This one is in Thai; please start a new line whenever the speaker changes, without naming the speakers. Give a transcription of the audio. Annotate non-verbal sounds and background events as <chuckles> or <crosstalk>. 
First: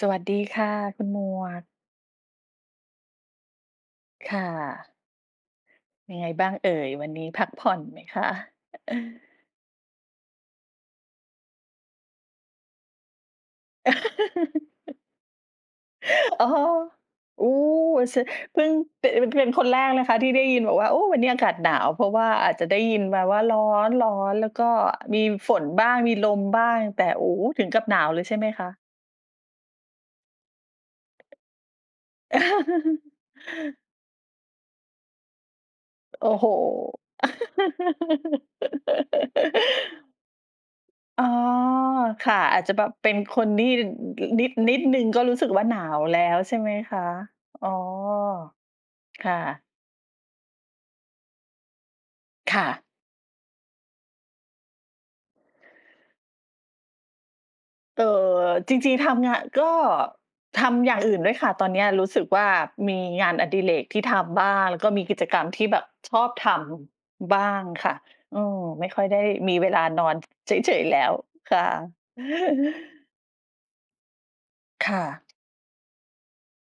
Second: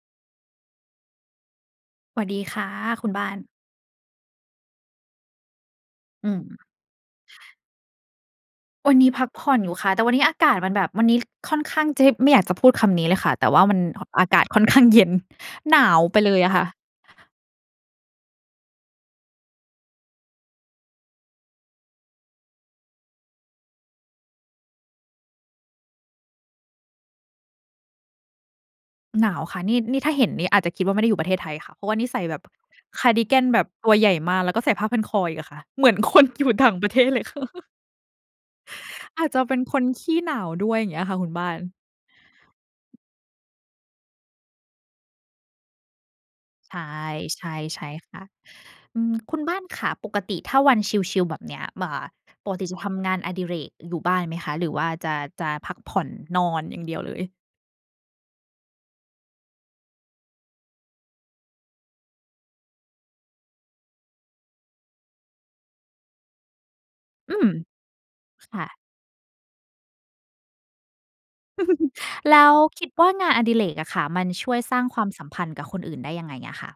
สวัสดีค่ะ คุณหมวก
สวัสดีค่ะ คุณบ้าน
ค่ะ เป็นยัง
อ
ไง
ืม
บ้างเอ่ย? วันนี้พักผ่อนไหมคะ?
วันนี้พักผ
<chuckles>
่อนอยู่ค่ะ แต่วันนี้อากาศมันแบบ วันนี้ค่อนข้าง จ ไม่อยากจะพูดคำนี้เลยค่ะ แต่ว่ามัน อ อากาศค่อนข้าง เ
<laughs>
ย็น หนาวไปเลย
อ๋อ
ค่ะ
อู้ ส เพิ่ง เตะ พ เป็นคนแรกนะคะที่ได้ยินบอกว่า โอ้ วันนี้อากาศหนาว เพราะว่าอาจจะได้ยินมาว่า ร้อน ร้อนแล้วก็มีฝนบ้าง มีลมบ้าง แต่ โอ้ ถึงกับหนาวเลยใช่ไหมคะ?
หนาวค่ะ นี่ นี่ถ้าเห็นนี่อาจจะคิดว่าไม่ได้อยู่ประเทศไทยค่ะ เพราะว่านี่ใส่แบบคาร์ดิกันแบบ
<chuckles>
ตัวใหญ่มาก แล้วก็ใส่ผ้าพันคออีกค่ะ เหมือนค
โ
น
อ้
อ
โ
ย
ฮ
ู่ต่างประเทศเล
<laughs>
ยค่ะ <chuckles> อาจจะเป็นคนขี้หนาวด้วยเงี้ยค่ะ
อ๋
ค
อ
ุณบ้าน
ค่ะ อาจจะแบบเป็นคนที่ น นิด นิดหนึ่งก็รู้สึกว่าหนาวแล้วใช่ไห
ใ
ม
ช
คะ?
่
อ๋อ
ๆ ใช่ค่ะ อืม
ค่
คุณบ้า
ะ
นค่ะ ปกติถ้าวันชิล ๆ แบบเนี้ย อ่า ปก
ค่
ติจ
ะ
ะทำงานอดิเรกอยู่บ้านไหมคะ? หรือว่าจะ จะพักผ่อนนอนอย่างเดียวเลย?
เอ่อ จริง ๆ ทำงาน ก็ทำอย่างอื่นด้วยค่ะ ตอนเนี้ยรู้สึกว่า มีงานอดิเรกที่ทำบ้าง แล้วก็มีกิจกรรมที่แบบชอบท
อื
ำ บ้า
ม
งค่ะ อื
ค
ม
่ะ
ไม่ค่อยได้มีเวลานอนเฉย ๆ แล้วค่ะ
<chuckles> แล้วคิดว่
<chuckles>
างานอดิเรกอะค่ะ มันช่วยสร้า
ค
งค
่
วามส
ะ
ัมพันธ์กับคนอื่นได้ยังไงอะค่ะ?